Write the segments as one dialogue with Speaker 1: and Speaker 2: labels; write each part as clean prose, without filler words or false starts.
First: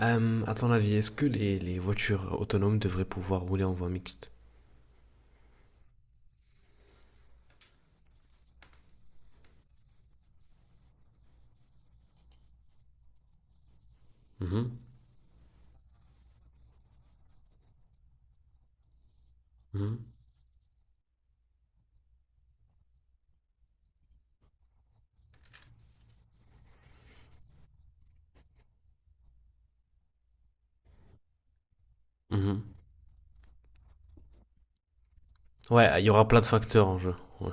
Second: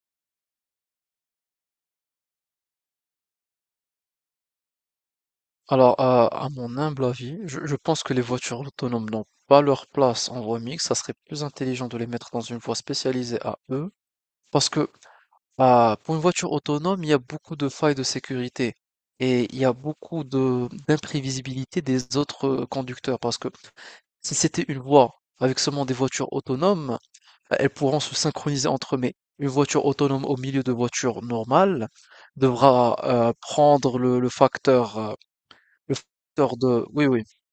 Speaker 1: À ton avis, est-ce que les voitures autonomes devraient pouvoir rouler en voie mixte?
Speaker 2: Alors, à mon humble avis, je pense que les voitures autonomes n'ont pas leur place en voie mixte. Ça serait plus intelligent de les mettre dans une voie spécialisée à eux. Parce
Speaker 1: Mhm,
Speaker 2: que pour une voiture autonome, il y a beaucoup de failles de sécurité et il y a
Speaker 1: mhm.
Speaker 2: beaucoup de d'imprévisibilité des autres conducteurs. Parce que si c'était une voie avec seulement des voitures autonomes, bah, elles pourront se synchroniser entre eux. Mais une voiture autonome au milieu de voitures normales
Speaker 1: Mhm.
Speaker 2: devra prendre le facteur, le
Speaker 1: Ouais, il y aura plein de
Speaker 2: facteur de.
Speaker 1: facteurs en
Speaker 2: Oui,
Speaker 1: jeu.
Speaker 2: oui.
Speaker 1: Ouais.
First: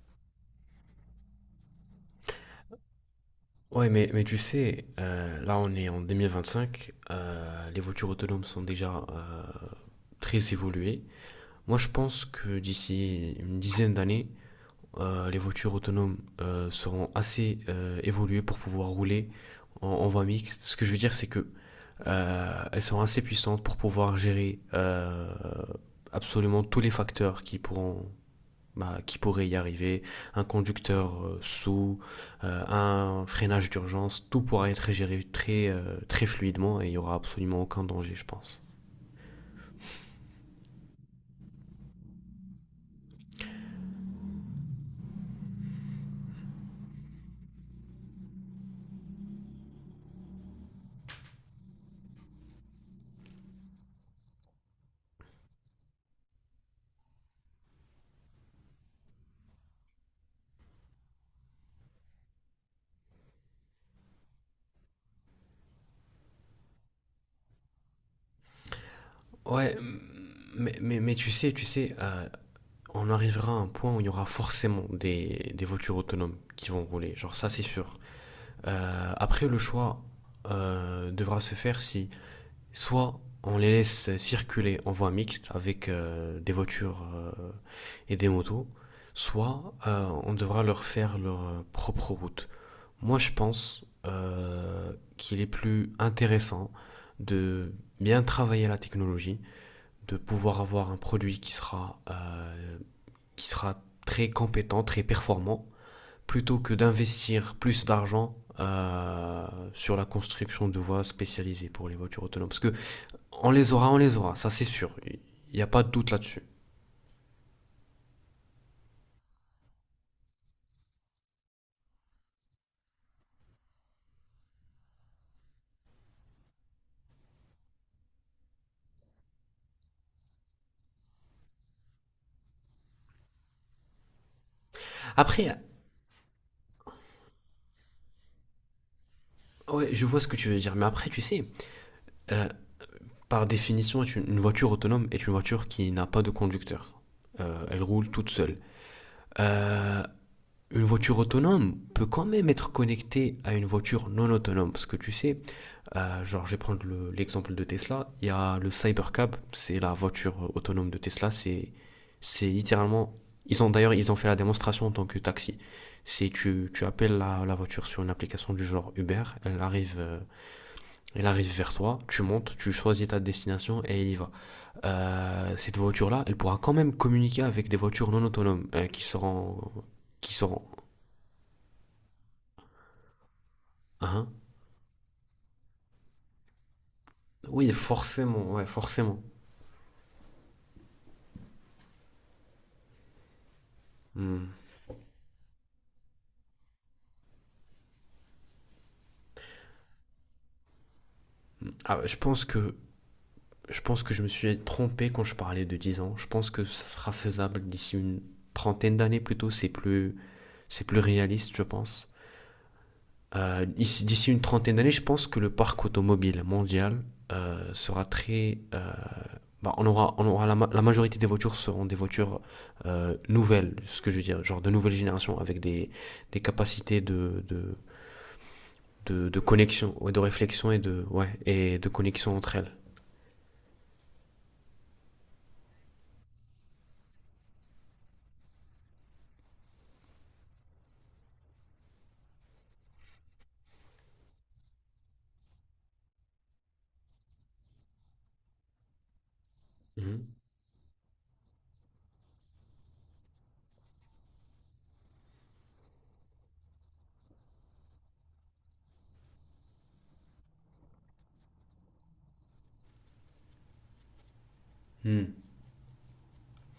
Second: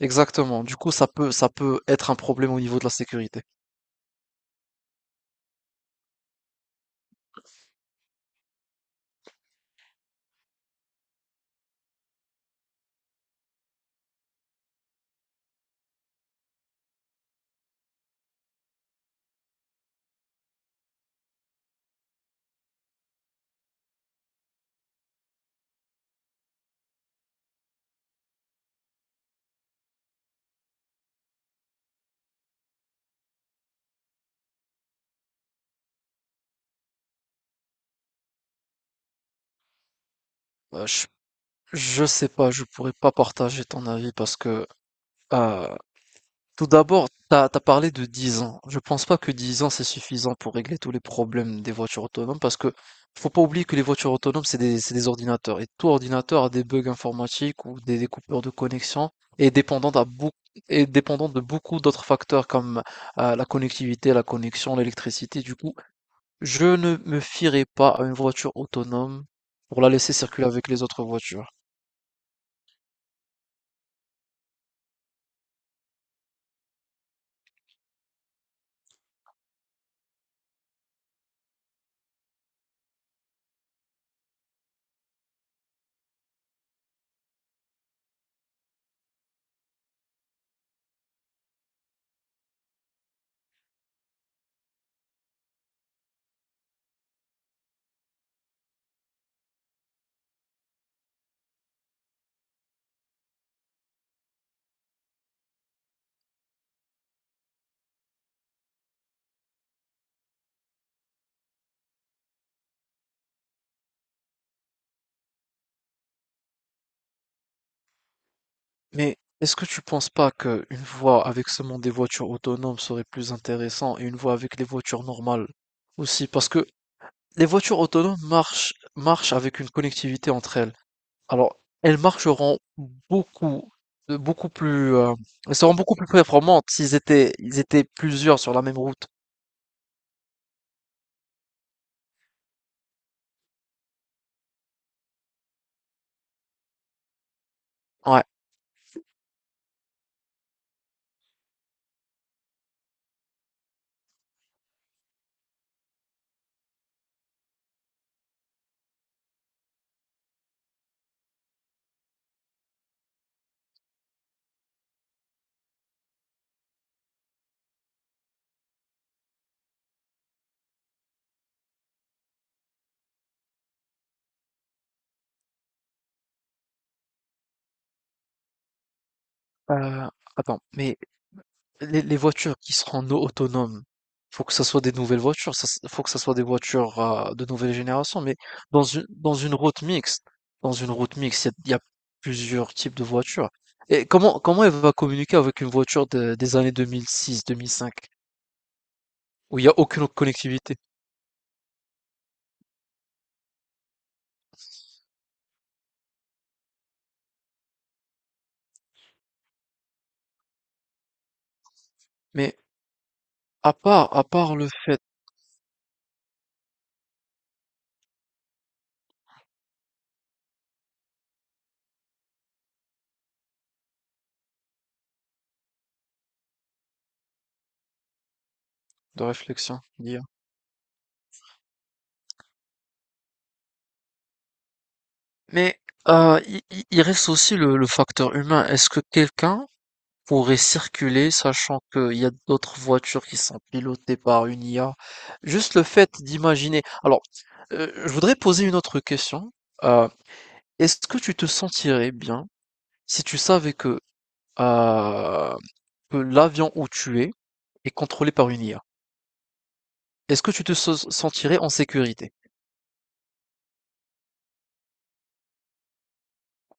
Speaker 2: Exactement. Du coup, ça peut être un problème au niveau de la sécurité.
Speaker 1: Ouais, mais tu sais, là on est en 2025, les voitures autonomes sont déjà très évoluées. Moi je pense que d'ici une dizaine d'années, les voitures autonomes seront assez évoluées pour pouvoir rouler en voie mixte. Ce que je veux dire, c'est que elles sont assez puissantes pour pouvoir gérer absolument tous les facteurs qui pourront, bah, qui pourraient y arriver, un conducteur, sous, un freinage d'urgence, tout pourra être géré très, très fluidement et il n'y aura absolument aucun danger, je pense.
Speaker 2: Euh, je, je sais pas, je pourrais pas partager ton avis parce que, euh, tout d'abord, t'as parlé de 10 ans. Je pense pas que 10 ans c'est suffisant pour régler tous les problèmes des voitures autonomes parce que faut pas oublier que les voitures autonomes, c'est des ordinateurs et tout ordinateur a des bugs informatiques ou des coupures de connexion et dépendant à beaucoup, et dépendant de beaucoup d'autres facteurs comme, la connectivité, la connexion, l'électricité. Du coup, je ne me fierai pas à une voiture autonome
Speaker 1: Ouais,
Speaker 2: pour la laisser circuler avec
Speaker 1: mais,
Speaker 2: les
Speaker 1: mais,
Speaker 2: autres
Speaker 1: mais tu sais,
Speaker 2: voitures.
Speaker 1: tu sais, on arrivera à un point où il y aura forcément des voitures autonomes qui vont rouler, genre ça c'est sûr. Après, le choix devra se faire si. Soit on les laisse circuler en voie mixte avec des voitures et des motos, soit on devra leur faire leur propre route. Moi, je pense qu'il est plus intéressant de bien travailler la technologie, de pouvoir avoir un produit qui sera très compétent, très performant, plutôt que d'investir plus d'argent sur la construction de voies spécialisées pour les voitures autonomes. Parce que on les aura, ça c'est sûr. Il n'y a pas de doute là-dessus.
Speaker 2: Mais est-ce que tu penses pas qu'une voie avec seulement des voitures autonomes serait plus intéressant et une voie avec les voitures normales aussi? Parce que les voitures autonomes marchent avec une connectivité entre elles. Alors, elles marcheront beaucoup, de beaucoup plus, elles
Speaker 1: Après,
Speaker 2: seront beaucoup plus performantes s'ils étaient plusieurs sur la même route.
Speaker 1: ouais, je vois ce que tu veux dire, mais après, tu sais, euh, par définition, une voiture autonome est une voiture qui n'a pas de conducteur. Elle roule
Speaker 2: Ouais.
Speaker 1: toute seule. Euh, une voiture autonome peut quand même être connectée à une voiture non autonome, parce que tu sais. Genre, je vais prendre l'exemple de Tesla. Il y a le Cybercab, c'est la voiture autonome de Tesla. C'est littéralement. Ils ont d'ailleurs, ils ont fait la démonstration en tant que taxi. C'est tu appelles la voiture sur une application du genre Uber, elle arrive vers toi, tu montes, tu choisis ta destination et elle y va. Cette voiture-là, elle pourra quand même communiquer avec des voitures non autonomes qui seront,
Speaker 2: Euh,
Speaker 1: qui
Speaker 2: attends,
Speaker 1: seront.
Speaker 2: mais les voitures qui seront autonomes,
Speaker 1: Hein,
Speaker 2: faut que ça soit des nouvelles voitures, ça, faut que ça soit des voitures de
Speaker 1: oui,
Speaker 2: nouvelle génération. Mais
Speaker 1: forcément, ouais,
Speaker 2: dans une
Speaker 1: forcément.
Speaker 2: dans une route mixte, il y a plusieurs types de voitures. Et comment
Speaker 1: Hmm.
Speaker 2: comment elle va communiquer avec une voiture des années 2006, 2005, où il n'y a aucune connectivité?
Speaker 1: Ah, je pense que je me suis trompé quand je parlais de 10 ans. Je pense que ça sera faisable d'ici une trentaine d'années plutôt. C'est plus réaliste, je pense.
Speaker 2: Mais
Speaker 1: Euh,
Speaker 2: à part, à
Speaker 1: D'ici une
Speaker 2: part le
Speaker 1: trentaine d'années,
Speaker 2: fait
Speaker 1: je pense que le parc automobile mondial sera très. Bah, on aura la majorité des voitures seront des voitures nouvelles, ce que je veux dire, genre de nouvelle génération avec des capacités de, de,
Speaker 2: de
Speaker 1: de, de
Speaker 2: réflexion,
Speaker 1: connexion, ouais, de
Speaker 2: d'IA.
Speaker 1: réflexion et de, ouais, et de connexion entre elles.
Speaker 2: Mais il reste aussi le facteur humain. Est-ce que quelqu'un pourrait circuler sachant qu'il y a d'autres voitures qui sont pilotées par une IA? Juste le fait d'imaginer. Alors, je voudrais poser une autre question. Euh, Est-ce que tu te sentirais bien si tu savais euh, que l'avion où tu es est contrôlé par une IA? Est-ce que tu te sentirais en sécurité?
Speaker 1: Hmm.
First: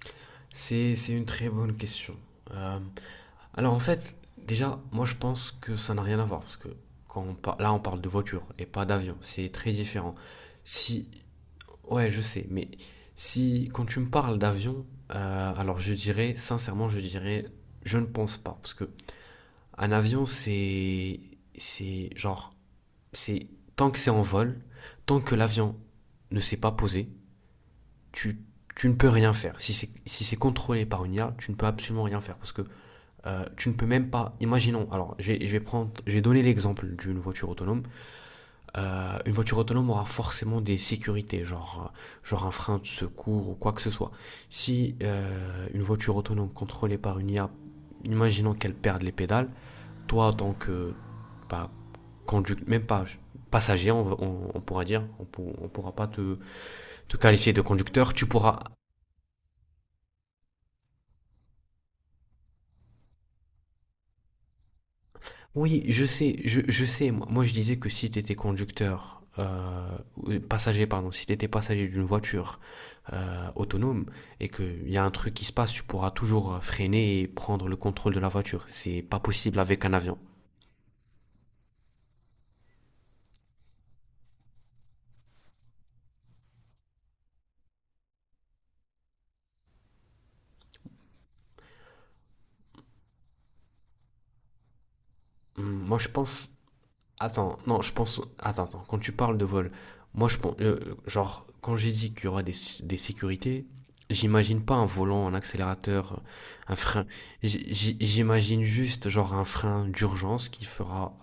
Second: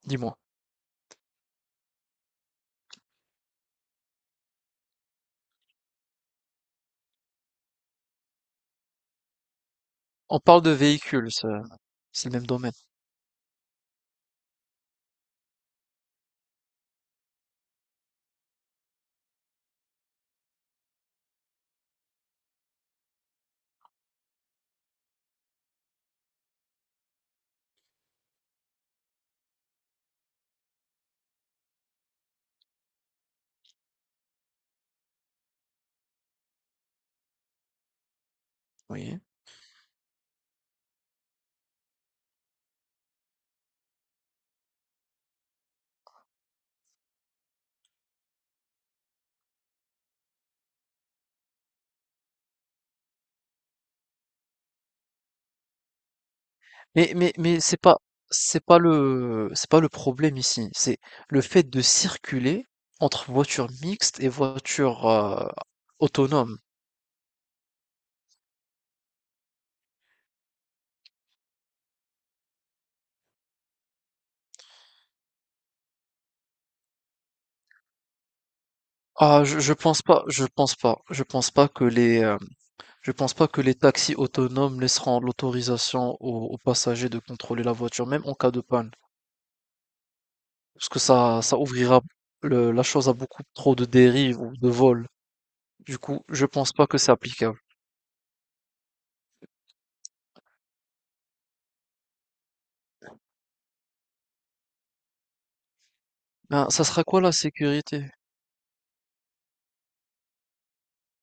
Speaker 2: Dis-moi.
Speaker 1: C'est une très bonne question. Euh, Alors en fait, déjà, moi je pense que ça n'a rien à voir parce que quand là on parle de voiture et pas d'avion, c'est très différent.
Speaker 2: On parle de
Speaker 1: Si,
Speaker 2: véhicules,
Speaker 1: ouais, je
Speaker 2: c'est le
Speaker 1: sais,
Speaker 2: même
Speaker 1: mais
Speaker 2: domaine.
Speaker 1: si quand tu me parles d'avion, alors je dirais sincèrement, je ne pense pas parce que un avion c'est genre c'est tant que c'est en vol, tant que l'avion ne s'est pas posé, tu tu ne peux rien faire. Si c'est contrôlé par une IA, tu ne peux absolument rien faire parce que tu ne peux même pas, imaginons, alors je vais prendre, j'ai donné l'exemple d'une voiture autonome.
Speaker 2: Oui.
Speaker 1: Une voiture autonome aura forcément des sécurités, genre un frein de secours ou quoi que ce soit. Si une voiture autonome contrôlée par une IA, imaginons qu'elle perde les pédales, toi en tant que, bah, conducteur, même pas passager, on pourra dire, on pourra pas te,
Speaker 2: Mais mais
Speaker 1: qualifier
Speaker 2: mais
Speaker 1: de
Speaker 2: c'est pas
Speaker 1: conducteur, tu pourras.
Speaker 2: c'est pas le c'est pas le problème ici, c'est le fait de circuler entre voitures mixtes et voitures,
Speaker 1: Oui, je sais,
Speaker 2: autonomes.
Speaker 1: je sais. Moi, je disais que si tu étais conducteur, passager, pardon, si tu étais passager d'une voiture autonome et qu'il y a un truc qui se passe, tu pourras toujours freiner et prendre le contrôle de la voiture. C'est pas
Speaker 2: Ah,
Speaker 1: possible
Speaker 2: je
Speaker 1: avec un
Speaker 2: pense
Speaker 1: avion.
Speaker 2: pas je pense pas je pense pas que les taxis autonomes laisseront l'autorisation aux passagers de contrôler la voiture, même en cas de panne. Parce que ça ouvrira le la chose à beaucoup trop de dérives ou de vols.
Speaker 1: Moi,
Speaker 2: Du
Speaker 1: je
Speaker 2: coup, je
Speaker 1: pense.
Speaker 2: pense pas que c'est
Speaker 1: Attends,
Speaker 2: applicable.
Speaker 1: non, je pense. Attends, attends, quand tu parles de vol, moi je pense. Genre, quand j'ai dit qu'il y aura des sécurités, j'imagine pas un volant, un accélérateur,
Speaker 2: Ben,
Speaker 1: un
Speaker 2: ça sera
Speaker 1: frein.
Speaker 2: quoi la sécurité?
Speaker 1: J'imagine juste, genre, un frein d'urgence qui fera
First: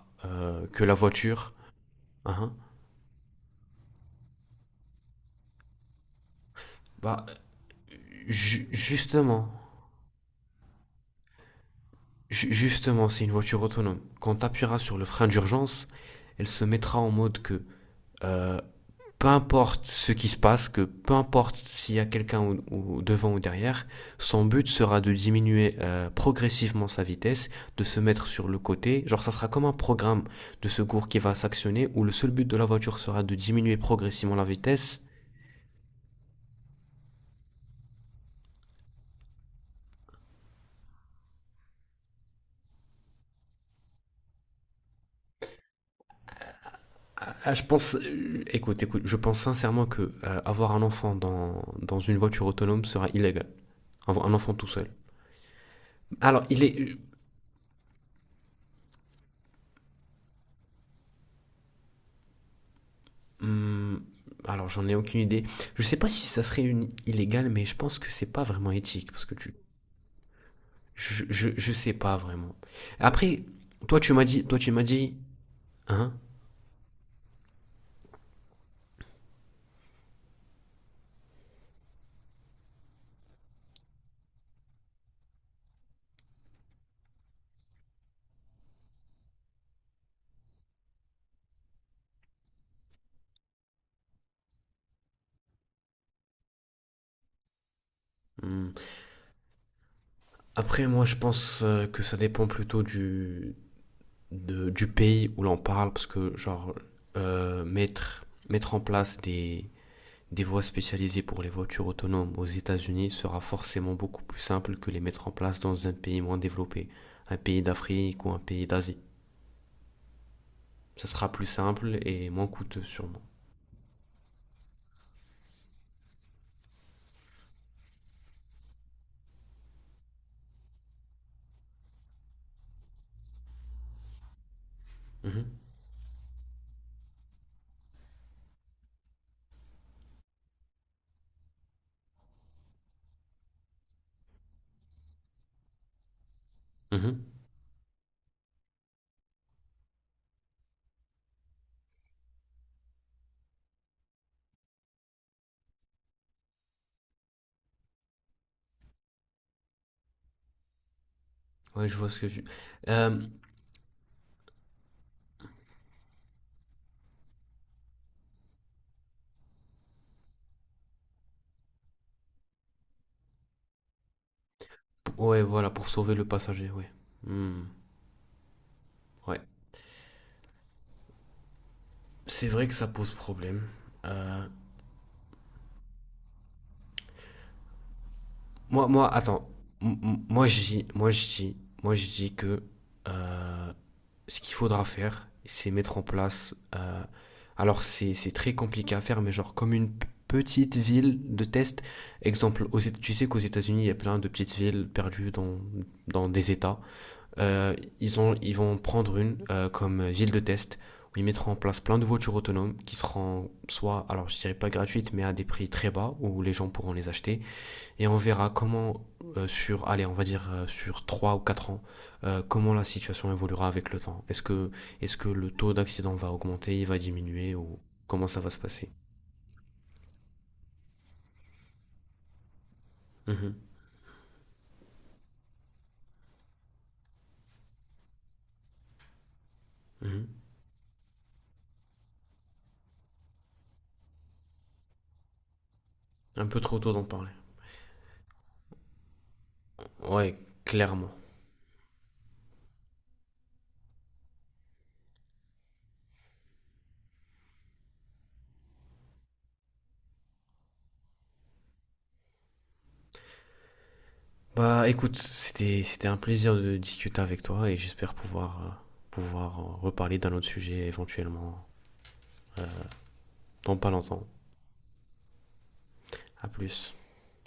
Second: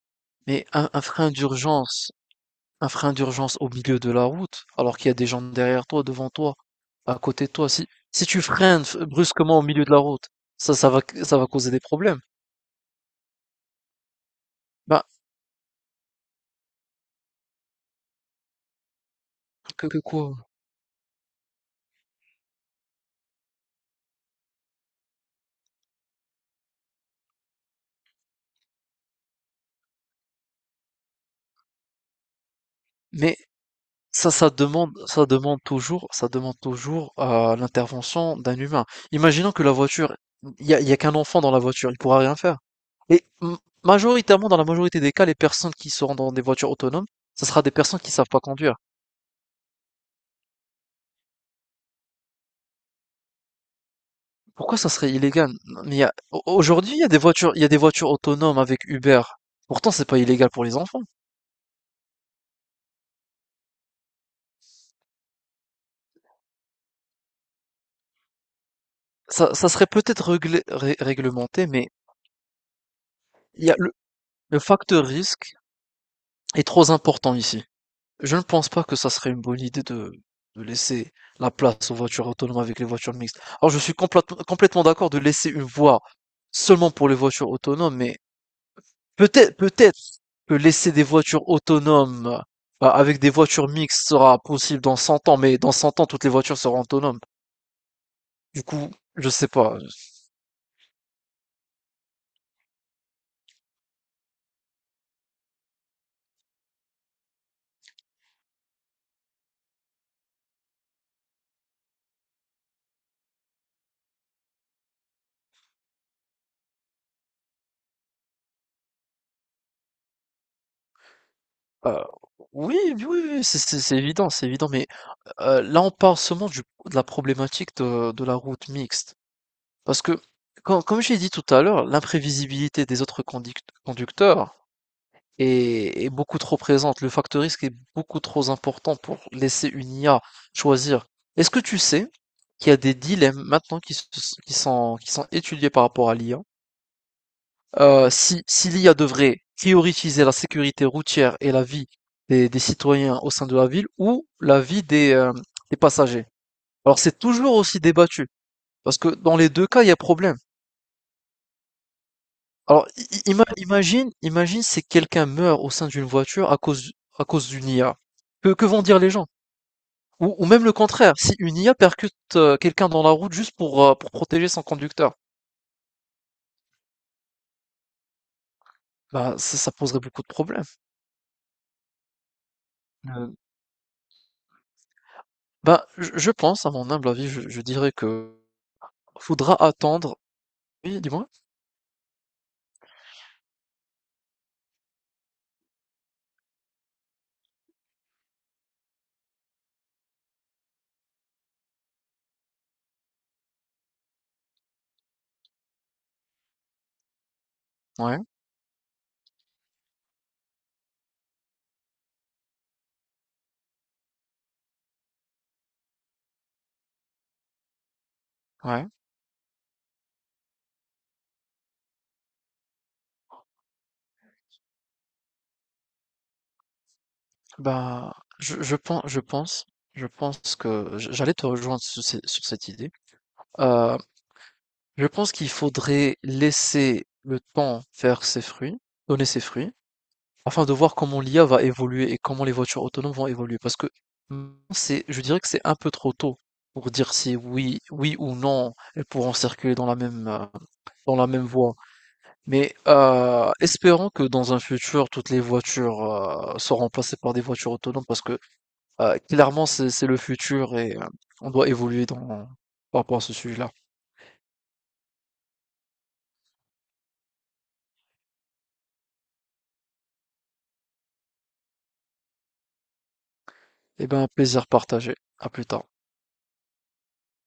Speaker 2: Mais
Speaker 1: que
Speaker 2: un
Speaker 1: la
Speaker 2: un frein
Speaker 1: voiture.
Speaker 2: d'urgence.
Speaker 1: Hein,
Speaker 2: Un frein d'urgence au milieu de la route, alors qu'il y a des gens derrière toi, devant toi, à
Speaker 1: bah,
Speaker 2: côté de toi. Si tu
Speaker 1: ju-
Speaker 2: freines
Speaker 1: justement,
Speaker 2: brusquement au milieu de la route, ça va causer des problèmes.
Speaker 1: justement, c'est une voiture autonome. Quand tu appuieras sur
Speaker 2: Bah,
Speaker 1: le frein d'urgence, elle se mettra en mode que euh, peu importe
Speaker 2: que
Speaker 1: ce qui
Speaker 2: quoi?
Speaker 1: se passe, que peu importe s'il y a quelqu'un ou devant ou derrière, son but sera de diminuer progressivement sa vitesse, de se mettre sur le côté. Genre, ça sera comme un programme de secours qui va s'actionner où le seul but de la voiture sera de
Speaker 2: Mais
Speaker 1: diminuer
Speaker 2: ça,
Speaker 1: progressivement la
Speaker 2: ça demande,
Speaker 1: vitesse.
Speaker 2: ça demande toujours, ça demande toujours l'intervention d'un humain. Imaginons que la voiture, il y a qu'un enfant dans la voiture, il pourra rien faire. Et majoritairement, dans la majorité des cas, les personnes qui seront dans des voitures autonomes, ce
Speaker 1: Ah,
Speaker 2: sera
Speaker 1: je
Speaker 2: des
Speaker 1: pense,
Speaker 2: personnes qui savent pas conduire.
Speaker 1: écoute, écoute, je pense sincèrement que avoir un enfant dans une voiture autonome sera illégal. Un enfant tout
Speaker 2: Pourquoi
Speaker 1: seul.
Speaker 2: ça serait illégal? Mais il y a-
Speaker 1: Alors, il est,
Speaker 2: Aujourd'hui, il y a des voitures autonomes avec Uber. Pourtant, c'est pas illégal pour les enfants.
Speaker 1: Hmm, alors j'en ai aucune idée. Je sais pas si ça serait une illégal, mais je pense que c'est pas vraiment éthique parce que
Speaker 2: Ça,
Speaker 1: tu,
Speaker 2: ça serait peut-être
Speaker 1: je, je,
Speaker 2: réglementé,
Speaker 1: je
Speaker 2: mais
Speaker 1: sais pas vraiment. Après,
Speaker 2: il y a le,
Speaker 1: toi tu m'as dit, toi
Speaker 2: le
Speaker 1: tu m'as
Speaker 2: facteur
Speaker 1: dit,
Speaker 2: risque
Speaker 1: hein?
Speaker 2: est trop important ici. Je ne pense pas que ça serait une bonne idée de laisser la place aux voitures autonomes avec les voitures mixtes. Alors, je suis complètement d'accord de laisser une voie seulement pour les voitures autonomes, mais peut-être que laisser des voitures autonomes avec des voitures mixtes sera possible dans 100 ans, mais dans 100 ans, toutes les voitures seront autonomes. Du
Speaker 1: Hmm.
Speaker 2: coup, je sais pas.
Speaker 1: Après moi je pense que ça dépend plutôt du pays où l'on parle parce que genre mettre en place des voies spécialisées pour les voitures autonomes aux États-Unis sera forcément beaucoup plus simple que les mettre en place dans un pays moins développé, un pays d'Afrique ou un pays d'Asie. Ça sera plus simple
Speaker 2: Euh,
Speaker 1: et moins
Speaker 2: oui,
Speaker 1: coûteux
Speaker 2: oui,
Speaker 1: sûrement.
Speaker 2: oui, oui, c'est évident, mais là, on parle seulement du de la problématique de la route mixte. Parce que, comme j'ai dit tout à l'heure, l'imprévisibilité des autres conducteurs
Speaker 1: Mhm.
Speaker 2: est beaucoup trop présente. Le facteur risque est beaucoup trop important pour laisser une IA choisir. Est-ce que tu sais qu'il y a des dilemmes maintenant qui sont étudiés par rapport à l'IA?
Speaker 1: Mhm.
Speaker 2: Si l'IA devrait prioriser la sécurité routière et la vie des citoyens au sein de la ville ou la vie des passagers? Alors c'est toujours aussi débattu, parce que dans les deux cas, il y a problème.
Speaker 1: Ouais, je vois ce que tu.
Speaker 2: Alors i-
Speaker 1: Euh, p-
Speaker 2: i- ima- imagine, imagine si quelqu'un meurt au sein d'une voiture à cause, d'une IA. Que vont dire les gens? Ou même le contraire, si une IA percute quelqu'un dans la route juste pour protéger son conducteur,
Speaker 1: ouais, voilà, pour sauver le passager, ouais. Hmm.
Speaker 2: bah,
Speaker 1: Ouais.
Speaker 2: ça poserait beaucoup de problèmes.
Speaker 1: C'est vrai que ça pose
Speaker 2: Euh,
Speaker 1: problème. Euh,
Speaker 2: bah, je pense, à mon humble avis, je dirais que
Speaker 1: moi, attends.
Speaker 2: faudra
Speaker 1: M-
Speaker 2: attendre.
Speaker 1: m- moi, je dis,
Speaker 2: Oui,
Speaker 1: moi, je
Speaker 2: dis-moi.
Speaker 1: dis, moi, je dis que euh, ce qu'il faudra faire, c'est mettre en place. Alors, c'est très compliqué à faire, mais genre comme une petite ville de test. Exemple, tu sais qu'aux États-Unis, il y a plein de petites villes perdues dans des États. euh,
Speaker 2: Ouais,
Speaker 1: ils vont prendre une comme ville de test où ils mettront en place plein de voitures autonomes qui seront soit, alors je dirais pas gratuites, mais à des prix très bas où les gens pourront les acheter. Et on verra
Speaker 2: ouais.
Speaker 1: comment, sur, allez, on va dire sur 3 ou 4 ans, comment la situation évoluera avec le temps. Est-ce que le taux d'accident va augmenter, il va diminuer ou
Speaker 2: Bah,
Speaker 1: comment ça va se
Speaker 2: je, je
Speaker 1: passer.
Speaker 2: pense, je pense, je pense que j'allais te rejoindre sur cette idée.
Speaker 1: Mhm,
Speaker 2: Euh, je pense qu'il faudrait laisser le temps faire ses fruits, donner ses fruits,
Speaker 1: mhm.
Speaker 2: afin de voir comment l'IA va évoluer et comment les voitures autonomes vont évoluer. Parce que c'est, je dirais que c'est un peu trop tôt
Speaker 1: Un peu trop
Speaker 2: pour
Speaker 1: tôt d'en
Speaker 2: dire
Speaker 1: parler.
Speaker 2: si oui, oui ou non, elles pourront circuler dans la même,
Speaker 1: Ouais,
Speaker 2: euh,
Speaker 1: clairement.
Speaker 2: dans la même voie. Mais espérons que dans un futur, toutes les voitures seront remplacées par des voitures autonomes parce que clairement, c'est le futur et on doit évoluer par rapport à ce sujet-là.
Speaker 1: Bah écoute, c'était un plaisir de discuter avec toi et j'espère pouvoir pouvoir reparler d'un autre sujet éventuellement dans pas
Speaker 2: Eh
Speaker 1: longtemps.
Speaker 2: bien, plaisir partagé. À plus tard.
Speaker 1: À plus.